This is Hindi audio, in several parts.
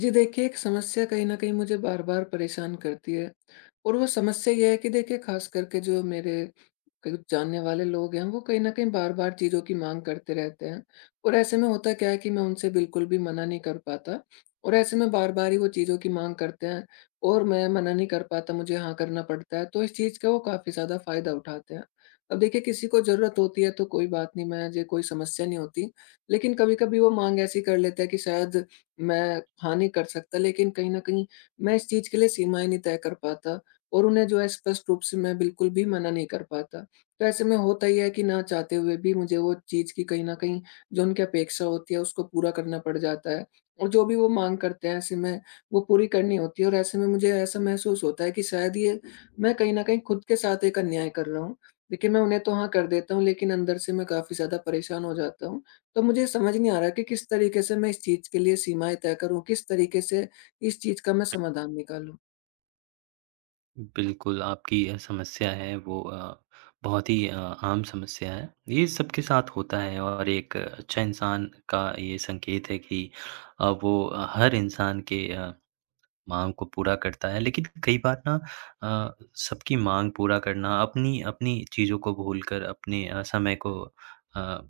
जी देखिए, एक समस्या कहीं न कहीं मुझे बार-बार परेशान करती है और वो समस्या ये है कि देखिए ख़ास करके जो मेरे करीब जानने वाले लोग हैं, वो कहीं न कहीं बार-बार चीज़ों की माँग करते रहते हैं। और ऐसे में होता क्या है कि मैं उनसे बिल्कुल भी मना नहीं कर पाता और ऐसे में बार-बार ही वो चीज़ों की माँग करते हैं। और मैं मना नहीं कर पाता, मुझे हाँ करना पड़ता है, तो इस चीज़ का वो काफ़ी ज़्यादा फ़ायदा उठाते हैं। अब देखिए किसी को ज़रूरत होती है तो कोई बात नहीं, मुझे कोई समस्या नहीं होती, लेकिन कभी-कभी वो माँग ऐसी कर लेते हैं कि शायद मैं हानि कर सकता, लेकिन कहीं न कहीं मैं इस चीज़ के लिए सीमाएँ नहीं तय कर पाता और उन्हें जो है स्पष्ट रूप से मैं बिल्कुल भी मना नहीं कर पाता। तो ऐसे में होता ये है कि ना चाहते हुए भी मुझे वो चीज़ की कहीं न कहीं जो उनकी अपेक्षा होती है उसको पूरा करना पड़ जाता है और जो भी वो माँग करते हैं ऐसे में वो पूरी करनी होती है, और ऐसे में मुझे ऐसा महसूस होता है कि शायद ये मैं कहीं न कहीं खुद के साथ एक अन्याय कर रहा हूँ। देखिए मैं उन्हें तो हाँ कर देता हूँ, लेकिन अंदर से मैं काफ़ी ज़्यादा परेशान हो जाता हूँ। तो मुझे समझ नहीं आ रहा कि किस तरीके से मैं इस चीज़ के लिए सीमाएँ तय करूँ, किस तरीके से इस चीज़ का मैं समाधान निकालूँ? बिल्कुल, आपकी समस्या है वो बहुत ही आम समस्या है। ये सबके साथ होता है और एक अच्छा इंसान का ये संकेत है कि वो हर इंसान के माँग को पूरा करता है। लेकिन कई बार ना अ, सबकी माँग पूरा करना, अपनी अपनी चीज़ों को भूलकर अपने समय को अ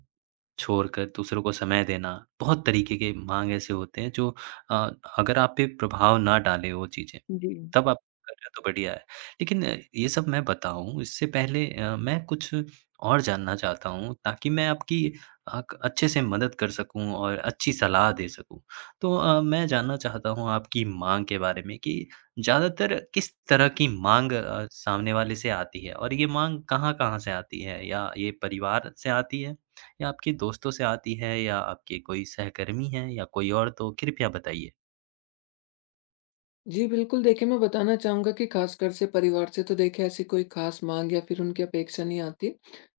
छोड़कर दूसरों को समय देना, बहुत तरीके के मांग ऐसे होते हैं जो अ, अगर आप पे प्रभाव ना डाले वो चीज़ें, जी। तब आप कर रहे हो तो बढ़िया है। लेकिन ये सब मैं बताऊँ इससे पहले मैं कुछ और जानना चाहता हूँ ताकि मैं आपकी अ, क अच्छे से मदद कर सकूँ और अच्छी सलाह दे सकूँ। तो मैं जानना चाहता हूँ आपकी माँग के बारे में कि ज़्यादातर किस तरह की माँग सामने वाले से आती है और ये माँग कहाँ-कहाँ से आती है? या ये परिवार से आती है? या आपके दोस्तों से आती है या आपके कोई सहकर्मी हैं या कोई और तो कृपया बताइए। जी, बिल्कुल देखिए, मैं बताना चाहूँगा कि ख़ासकर से परिवार से तो देखिए ऐसी कोई ख़ास माँग या फिर उनकी अपेक्षा नहीं आती।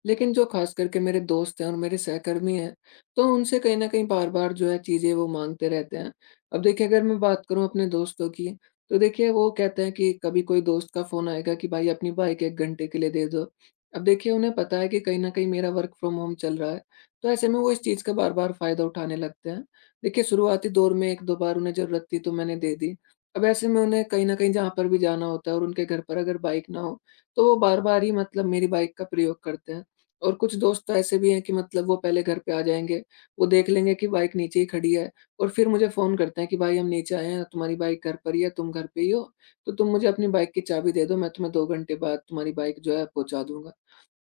लेकिन जो ख़ास करके मेरे दोस्त हैं और मेरे सहकर्मी हैं, तो उनसे कहीं न कहीं बार-बार जो है चीज़ें वो माँगते रहते हैं। अब देखिए अगर मैं बात करूँ अपने दोस्तों की, तो देखिए वो कहते हैं कि कभी कोई दोस्त का फ़ोन आएगा कि भाई अपनी बाइक 1 घंटे के लिए दे दो। अब देखिए उन्हें पता है कि कहीं न कहीं मेरा वर्क फ्रॉम होम चल रहा है, तो ऐसे में वो इस चीज़ का बार-बार फ़ायदा उठाने लगते हैं। देखिए शुरुआती दौर में 1-2 बार उन्हें ज़रूरत थी तो मैंने दे दी। अब ऐसे में उन्हें कहीं न कहीं जहाँ पर भी जाना होता है और उनके घर पर अगर बाइक ना हो, तो वो बार-बार ही मतलब मेरी बाइक का प्रयोग करते हैं। और कुछ दोस्त तो ऐसे भी हैं कि मतलब वो पहले घर पे आ जाएँगे, वो देख लेंगे कि बाइक नीचे ही खड़ी है और फिर मुझे फ़ोन करते हैं कि भाई हम नीचे आए हैं, तुम्हारी बाइक घर पर ही है, तुम घर पे ही हो, तो तुम मुझे अपनी बाइक की चाबी दे दो, मैं तुम्हें 2 घंटे बाद तुम्हारी बाइक जो है पहुँचा दूँगा।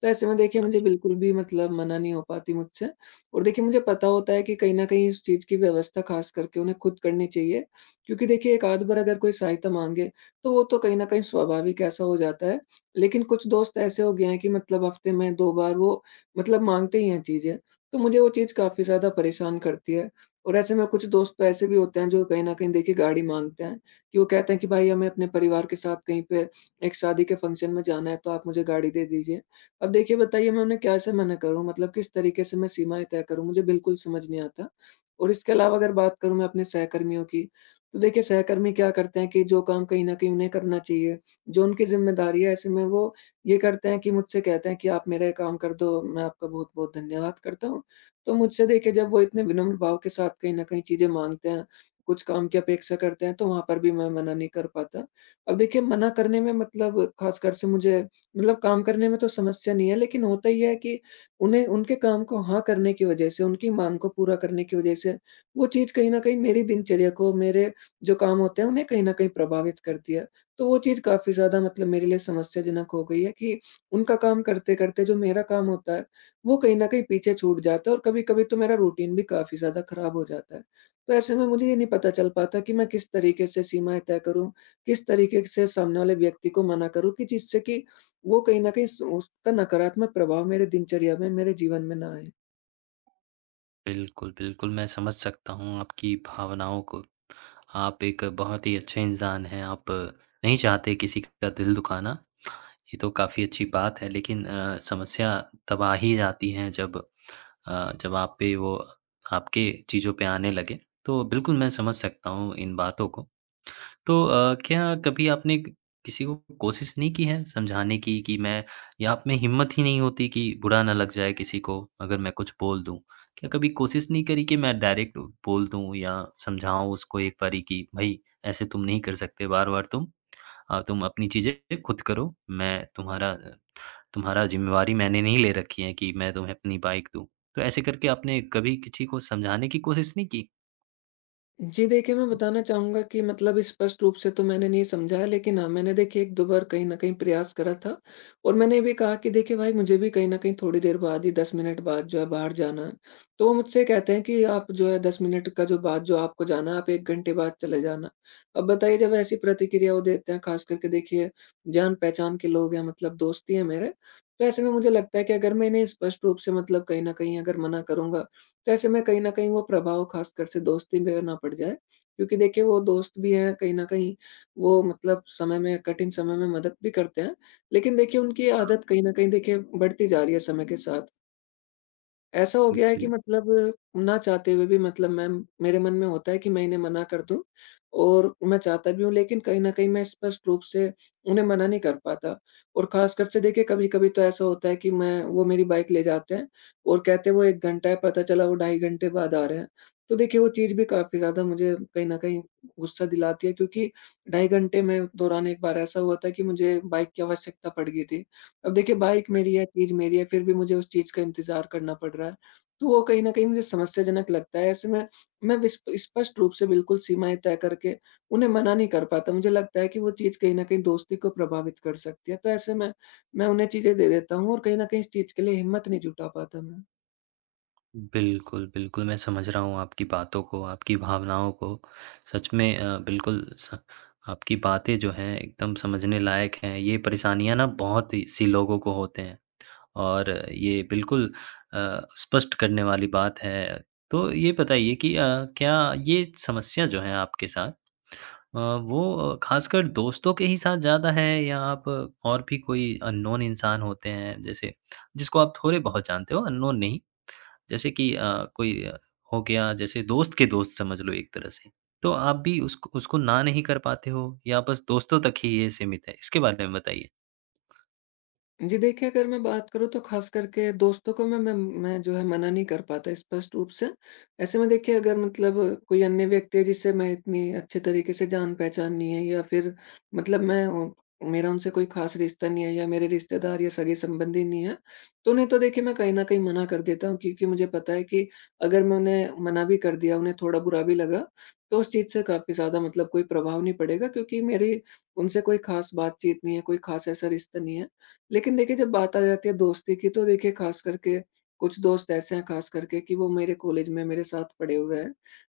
तो ऐसे में देखिए मुझे बिल्कुल भी मतलब मना नहीं हो पाती मुझसे, और देखिए मुझे पता होता है कि कहीं न कहीं इस चीज़ की व्यवस्था ख़ास करके उन्हें खुद करनी चाहिए, क्योंकि देखिए एक आध बार अगर कोई सहायता माँगे, तो वो तो कहीं न कहीं स्वाभाविक ऐसा हो जाता है। लेकिन कुछ दोस्त ऐसे हो गए हैं कि मतलब हफ़्ते में 2 बार वो मतलब माँगते ही हैं चीज़ें, तो मुझे वो चीज़ काफ़ी ज़्यादा परेशान करती है। और ऐसे में कुछ दोस्त तो ऐसे भी होते हैं जो कहीं न कहीं देखिए गाड़ी माँगते हैं, कि वो कहते हैं कि भाई हमें अपने परिवार के साथ कहीं पे एक शादी के फंक्शन में जाना है तो आप मुझे गाड़ी दे दीजिए। अब देखिए बताइए मैं उन्हें कैसे मना करूँ? मतलब किस तरीके से मैं सीमाएँ तय करूँ? मुझे बिल्कुल समझ नहीं आता। और इसके अलावा अगर बात करूँ मैं अपने सहकर्मियों की, तो देखिए सहकर्मी क्या करते हैं कि जो काम कहीं न कहीं उन्हें करना चाहिए, जो उनकी ज़िम्मेदारी है, ऐसे में वो ये करते हैं कि मुझसे कहते हैं कि आप मेरा ये काम कर दो, मैं आपका बहुत-बहुत धन्यवाद करता हूँ। तो मुझसे देखिए जब वो इतने विनम्र भाव के साथ कहीं न कहीं चीज़ें माँगते हैं, कुछ काम की अपेक्षा करते हैं, तो वहाँ पर भी मैं मना नहीं कर पाता। अब देखिए मना करने में मतलब ख़ासकर से मुझे मतलब काम करने में तो समस्या नहीं है, लेकिन होता ये है कि उन्हें उनके काम को हाँ करने की वज़ह से, उनकी माँग को पूरा करने की वज़ह से वो चीज़ कहीं न कहीं मेरी दिनचर्या को, मेरे जो काम होते हैं उन्हें कहीं न कहीं प्रभावित करती है। तो वो चीज़ काफ़ी ज़्यादा मतलब मेरे लिए समस्याजनक हो गई है कि उनका काम करते-करते जो मेरा काम होता है, वो कहीं न कहीं पीछे छूट जाता है, और कभी-कभी तो मेरा रूटीन भी काफ़ी ज़्यादा खराब हो जाता है। तो ऐसे में मुझे ये नहीं पता चल पाता कि मैं किस तरीके से सीमाएँ तय करूँ, किस तरीके से सामने वाले व्यक्ति को मना करूँ कि जिससे कि वो कहीं न कहीं स उसका नकारात्मक प्रभाव मेरे दिनचर्या में, मेरे जीवन में ना आए। बिल्कुल, बिल्कुल मैं समझ सकता हूँ आपकी भावनाओं को। आप एक बहुत ही अच्छे इंसान हैं, आप नहीं चाहते किसी का दिल दुखाना, ये तो काफ़ी अच्छी बात है लेकिन समस्या तब आ ही जाती है जब अ, जब आप पे वो आपके चीज़ों पे आने लगे। तो बिल्कुल मैं समझ सकता हूँ इन बातों को। तो क्या कभी आपने क किसी को कोशिश नहीं की है समझाने की कि मैं या आप में हिम्मत ही नहीं होती कि बुरा ना लग जाए किसी को अगर मैं कुछ बोल दूँ? क्या कभी कोशिश नहीं करी कि मैं डायरेक्ट बोल दूँ या समझाऊँ उसको एक बारी कि भई ऐसे तुम नहीं कर सकते बार-बार तुम। तुम अपनी चीज़ें खुद करो। मैं तुम्हारा तुम्हारा ज़िम्मेवारी मैंने नहीं ले रखी है कि मैं तुम्हें अपनी बाइक दूँ। तो ऐसे करके आपने कभी किसी को समझाने की कोशिश नहीं जी देखिए, मैं बताना चाहूँगा कि मतलब स्पष्ट रूप से तो मैंने नहीं समझा है, लेकिन हाँ, मैंने देखिए 1-2 बार कहीं न कहीं प्रयास करा था, और मैंने ये भी कहा कि देखिए भाई मुझे भी कहीं न कहीं थोड़ी देर बाद ही 10 मिनट बाद जो है बाहर जाना है। तो वो मुझसे कहते हैं कि आप जो है 10 मिनट का जो बाद जो आपको जाना है आप 1 घंटे बाद चले जाना। अब बताइए जब ऐसी प्रतिक्रिया वो देते हैं ख़ास करके देखिए जान-पहचान के लोग हैं, मतलब दोस्ती है मेरे, तो ऐसे में मुझे लगता है कि अगर मैं इन्हें स्पष्ट रूप से मतलब कहीं न कहीं अगर मना करूँगा, तो ऐसे में कहीं न कहीं वो प्रभाव ख़ासकर से दोस्ती पे ना पड़ जाए, क्योंकि देखिए वो दोस्त भी हैं, कहीं न कहीं वो मतलब समय में कठिन समय में मदद भी करते हैं। लेकिन देखिए उनकी आदत कहीं न कहीं देखिए बढ़ती जा रही है समय के साथ। ऐसा हो गया है कि की? मतलब ना चाहते हुए भी मतलब मैं मेरे मन में होता है कि मैं इन्हें मना कर दूँ, और मैं चाहता भी हूँ, लेकिन कहीं न कहीं मैं स्पष्ट रूप से उन्हें मना नहीं कर पाता। और ख़ासकर से देखिए कभी-कभी तो ऐसा होता है कि मैं वो मेरी बाइक ले जाते हैं और कहते हैं वो 1 घंटा है, पता चला वो 2.5 घंटे बाद आ रहे हैं। तो देखिए वो चीज़ भी काफ़ी ज़्यादा मुझे कहीं न कहीं गुस्सा दिलाती है, क्योंकि 2.5 घंटे में दौरान एक बार ऐसा हुआ था कि मुझे बाइक की आवश्यकता पड़ गई थी। अब देखिए बाइक मेरी है, चीज़ मेरी है, फिर भी मुझे उस चीज़ का इंतज़ार करना पड़ रहा है, तो वो कहीं न कहीं मुझे समस्याजनक लगता है। ऐसे में मैं विस स्पष्ट रूप से बिल्कुल सीमाएँ तय करके उन्हें मना नहीं कर पाता। मुझे लगता है कि वो चीज़ कहीं न कहीं दोस्ती को प्रभावित कर सकती है, तो ऐसे में मैं उन्हें चीज़ें दे देता हूँ और कहीं न कहीं इस चीज़ के लिए हिम्मत नहीं जुटा पाता मैं। बिल्कुल, बिल्कुल, मैं समझ रहा हूँ आपकी बातों को, आपकी भावनाओं को। सच में बिल्कुल स आपकी बातें जो हैं एकदम समझने लायक हैं। ये परेशानियाँ ना बहुत ही सी लोगों को होते हैं और ये बिल्कुल स्पष्ट करने वाली बात है। तो ये बताइए कि क्या ये समस्या जो है आपके साथ वो खासकर दोस्तों के ही साथ ज़्यादा है या आप और भी कोई अननोन इंसान होते हैं जैसे जिसको आप थोड़े बहुत जानते हो, अननोन नहीं? जैसे कि कोई हो गया जैसे दोस्त के दोस्त समझ लो एक तरह से। तो आप भी उसको उसको ना नहीं कर पाते हो या बस दोस्तों तक ही ये सीमित है? इसके बारे में बताइए। जी देखिए, अगर मैं बात करूँ तो ख़ास करके दोस्तों को मैं जो है मना नहीं कर पाता स्पष्ट रूप से। ऐसे में देखिए अगर मतलब कोई अन्य व्यक्ति है जिससे मैं इतनी अच्छे तरीके से जान-पहचान नहीं है या फिर मतलब मैं उ मेरा उनसे कोई ख़ास रिश्ता नहीं है या मेरे रिश्तेदार या सगे-संबंधी नहीं है, तो उन्हें तो देखिए मैं कहीं न कहीं मना कर देता हूँ, क्योंकि मुझे पता है कि अगर मैं उन्हें मना भी कर दिया, उन्हें थोड़ा बुरा भी लगा, तो उस चीज़ से काफ़ी ज़्यादा मतलब कोई प्रभाव नहीं पड़ेगा, क्योंकि मेरी उनसे कोई ख़ास बातचीत नहीं है, कोई ख़ास ऐसा रिश्ता नहीं है। लेकिन देखिए जब बात आ जाती है दोस्ती की, तो देखिए ख़ास करके कुछ दोस्त ऐसे हैं ख़ास करके कि वो मेरे कॉलेज में मेरे साथ पढ़े हुए हैं।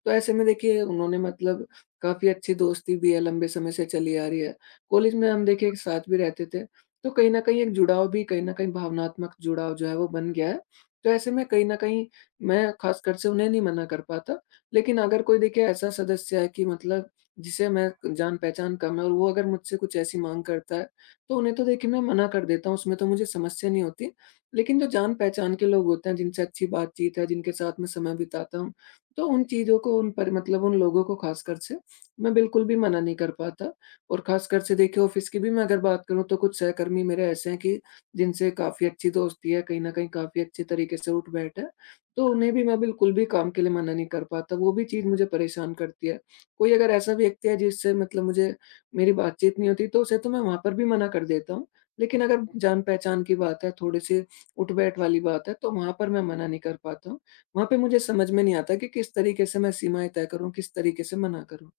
तो ऐसे में देखिए उन्होंने मतलब काफ़ी अच्छी दोस्ती भी है, लंबे समय से चली आ रही है। कॉलेज में हम देखिए एक साथ भी रहते थे, तो कहीं न कहीं एक जुड़ाव भी कहीं न कहीं भावनात्मक जुड़ाव जो है वो बन गया है। तो ऐसे में कहीं न कहीं मैं ख़ासकर से उन्हें नहीं मना कर पाता। लेकिन अगर कोई देखिए ऐसा सदस्य है कि मतलब जिसे मैं जान-पहचान कम है और वो अगर मुझसे कुछ ऐसी माँग करता है, तो उन्हें तो देखिए मैं मना कर देता हूँ, उसमें तो मुझे समस्या नहीं होती। लेकिन जो जान-पहचान के लोग होते हैं, जिनसे अच्छी बातचीत है, जिनके साथ मैं समय बिताता हूँ, तो उन चीज़ों को उन पर मतलब उन लोगों को ख़ासकर से मैं बिल्कुल भी मना नहीं कर पाता। और ख़ासकर से देखिए ऑफ़िस की भी मैं अगर बात करूँ तो कुछ सहकर्मी मेरे ऐसे हैं कि जिनसे काफ़ी अच्छी दोस्ती है, कहीं न कहीं काफ़ी अच्छे तरीके से उठ-बैठ है, तो उन्हें भी मैं बिल्कुल भी काम के लिए मना नहीं कर पाता। वो भी चीज़ मुझे परेशान करती है। कोई अगर ऐसा व्यक्ति है जिससे मतलब मुझे मेरी बातचीत नहीं होती, तो उसे तो मैं वहाँ पर भी मना कर देता हूँ। लेकिन अगर जान-पहचान की बात है, थोड़े-से उठ-बैठ वाली बात है, तो वहाँ पर मैं मना नहीं कर पाता हूँ। वहाँ पे मुझे समझ में नहीं आता कि किस तरीके से मैं सीमाएँ तय करूँ, किस तरीके से मना करूँ?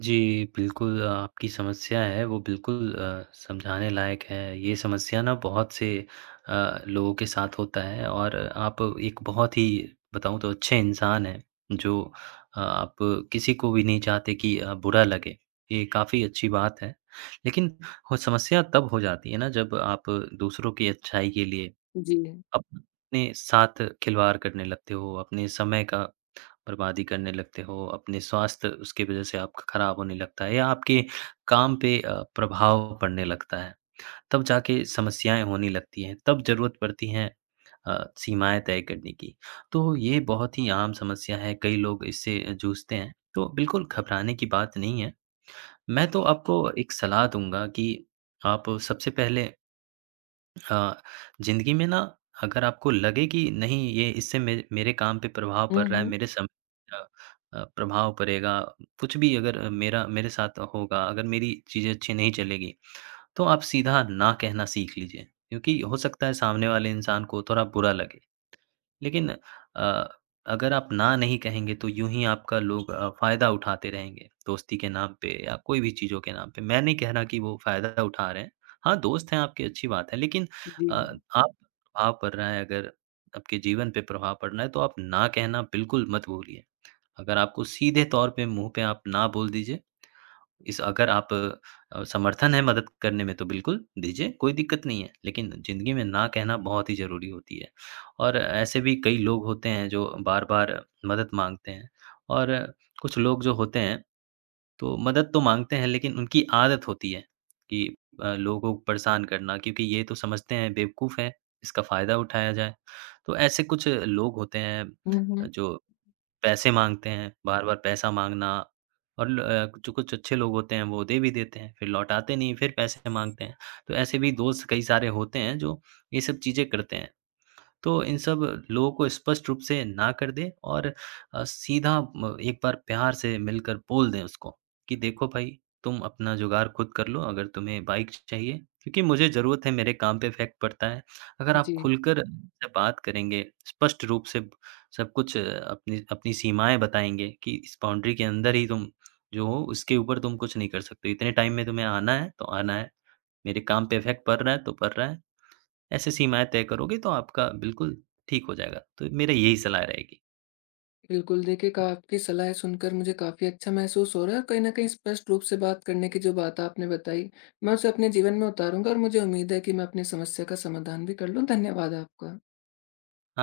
जी, बिल्कुल आपकी समस्या है वो बिल्कुल समझाने लायक है। ये समस्या ना बहुत से लोगों के साथ होता है और आप एक बहुत ही बताऊँ तो अच्छे इंसान हैं जो आप किसी को भी नहीं चाहते कि बुरा लगे। ये काफ़ी अच्छी बात है। लेकिन हो समस्या तब हो जाती है ना जब आप दूसरों की अच्छाई के लिए जी। अपने साथ खिलवाड़ करने लगते हो, अपने समय का बर्बादी करने लगते हो, अपने स्वास्थ्य उसकी वज़ह से आपका खराब होने लगता है या आपके काम पे प्रभाव पड़ने लगता है। तब जाके समस्याएँ होने लगती हैं, तब ज़रूरत पड़ती है सीमाएँ तय करने की। तो ये बहुत ही आम समस्या है, कई लोग इससे जूझते हैं, तो बिल्कुल घबराने की बात नहीं है। मैं तो आपको एक सलाह दूँगा कि आप सबसे पहले अ, ज़िंदगी में ना अगर आपको लगे कि नहीं ये इससे मे मेरे काम पे प्रभाव हुँ, पड़ रहा है, हुँ। मेरे अ प्रभाव पड़ेगा, कुछ भी अगर मेरा मेरे साथ होगा, अगर मेरी चीज़ें अच्छी नहीं चलेगी, तो आप सीधा ना कहना सीख लीजिए। क्योंकि हो सकता है सामने वाले इंसान को थोड़ा बुरा लगे। लेकिन अ, अगर आप ना नहीं कहेंगे तो यूँ ही आपका लोग फ़ायदा उठाते रहेंगे, दोस्ती के नाम पे या कोई भी चीज़ों के नाम पे। मैं नहीं कह रहा कि वो फ़ायदा उठा रहे हैं। हाँ, दोस्त हैं आपके अच्छी बात है लेकिन जी। अ, आप प्रभाव पड़ रहा है अगर आपके जीवन पे प्रभाव पड़ रहा है तो आप ना कहना बिल्कुल मत भूलिए। अगर आपको सीधे तौर पे मुँह पे आप ना बोल दीजिए। इस अगर आप समर्थन है मदद करने में तो बिल्कुल दीजिए, कोई दिक्कत नहीं है। लेकिन ज़िंदगी में ना कहना बहुत ही ज़रूरी होती है और ऐसे भी कई लोग होते हैं जो बार-बार मदद माँगते हैं और कुछ लोग जो होते हैं तो मदद तो माँगते हैं लेकिन उनकी आदत होती है कि लोगों को परेशान करना क्योंकि ये तो समझते हैं बेवकूफ़ है, इसका फ़ायदा उठाया जाए। तो ऐसे कुछ लोग होते हुँ, हुँ। हैं जो पैसे माँगते हैं, बार-बार पैसा माँगना और कुछ-कुछ अच्छे लोग होते हैं वो दे भी देते हैं, फिर लौटाते नहीं, फिर पैसे माँगते हैं। तो ऐसे भी दोस्त कई सारे होते हैं जो ये सब चीज़ें करते हैं। तो इन सब लोगों को स्पष्ट रूप से ना कर दें और अ, सीधा म एक बार प्यार से मिलकर बोल दें उसको कि देखो भाई तुम अपना जुगाड़ खुद कर लो अगर तुम्हें बाइक चाहिए क्योंकि मुझे ज़रूरत है मेरे काम पे इफ़ेक्ट पड़ता है। अगर आप जी। खुलकर हुँ। उनसे बात करेंगे, स्पष्ट रूप से सब कुछ अपनी अपनी सीमाएँ बताएँगे कि इस बाउंड्री के अंदर ही तुम जो हो उसके ऊपर तुम कुछ नहीं कर सकते। इतने टाइम में तुम्हें आना है तो आना है, मेरे काम पे इफ़ेक्ट पड़ रहा है तो पड़ रहा है। ऐसी सीमाएँ तय करोगे तो आपका बिल्कुल ठीक हो जाएगा। तो मेरा यही सलाह रहेगी। बिल्कुल, देखिए का आपकी सलाहें सुनकर मुझे काफ़ी अच्छा महसूस हो रहा है, और कहीं न कहीं स्पष्ट रूप से बात करने की जो बात आपने बताई, मैं उसे अपने जीवन में उतारूँगा और मुझे उम्मीद है कि मैं अपनी समस्या का समाधान भी कर लूँ। धन्यवाद आपका।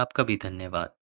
आपका भी धन्यवाद।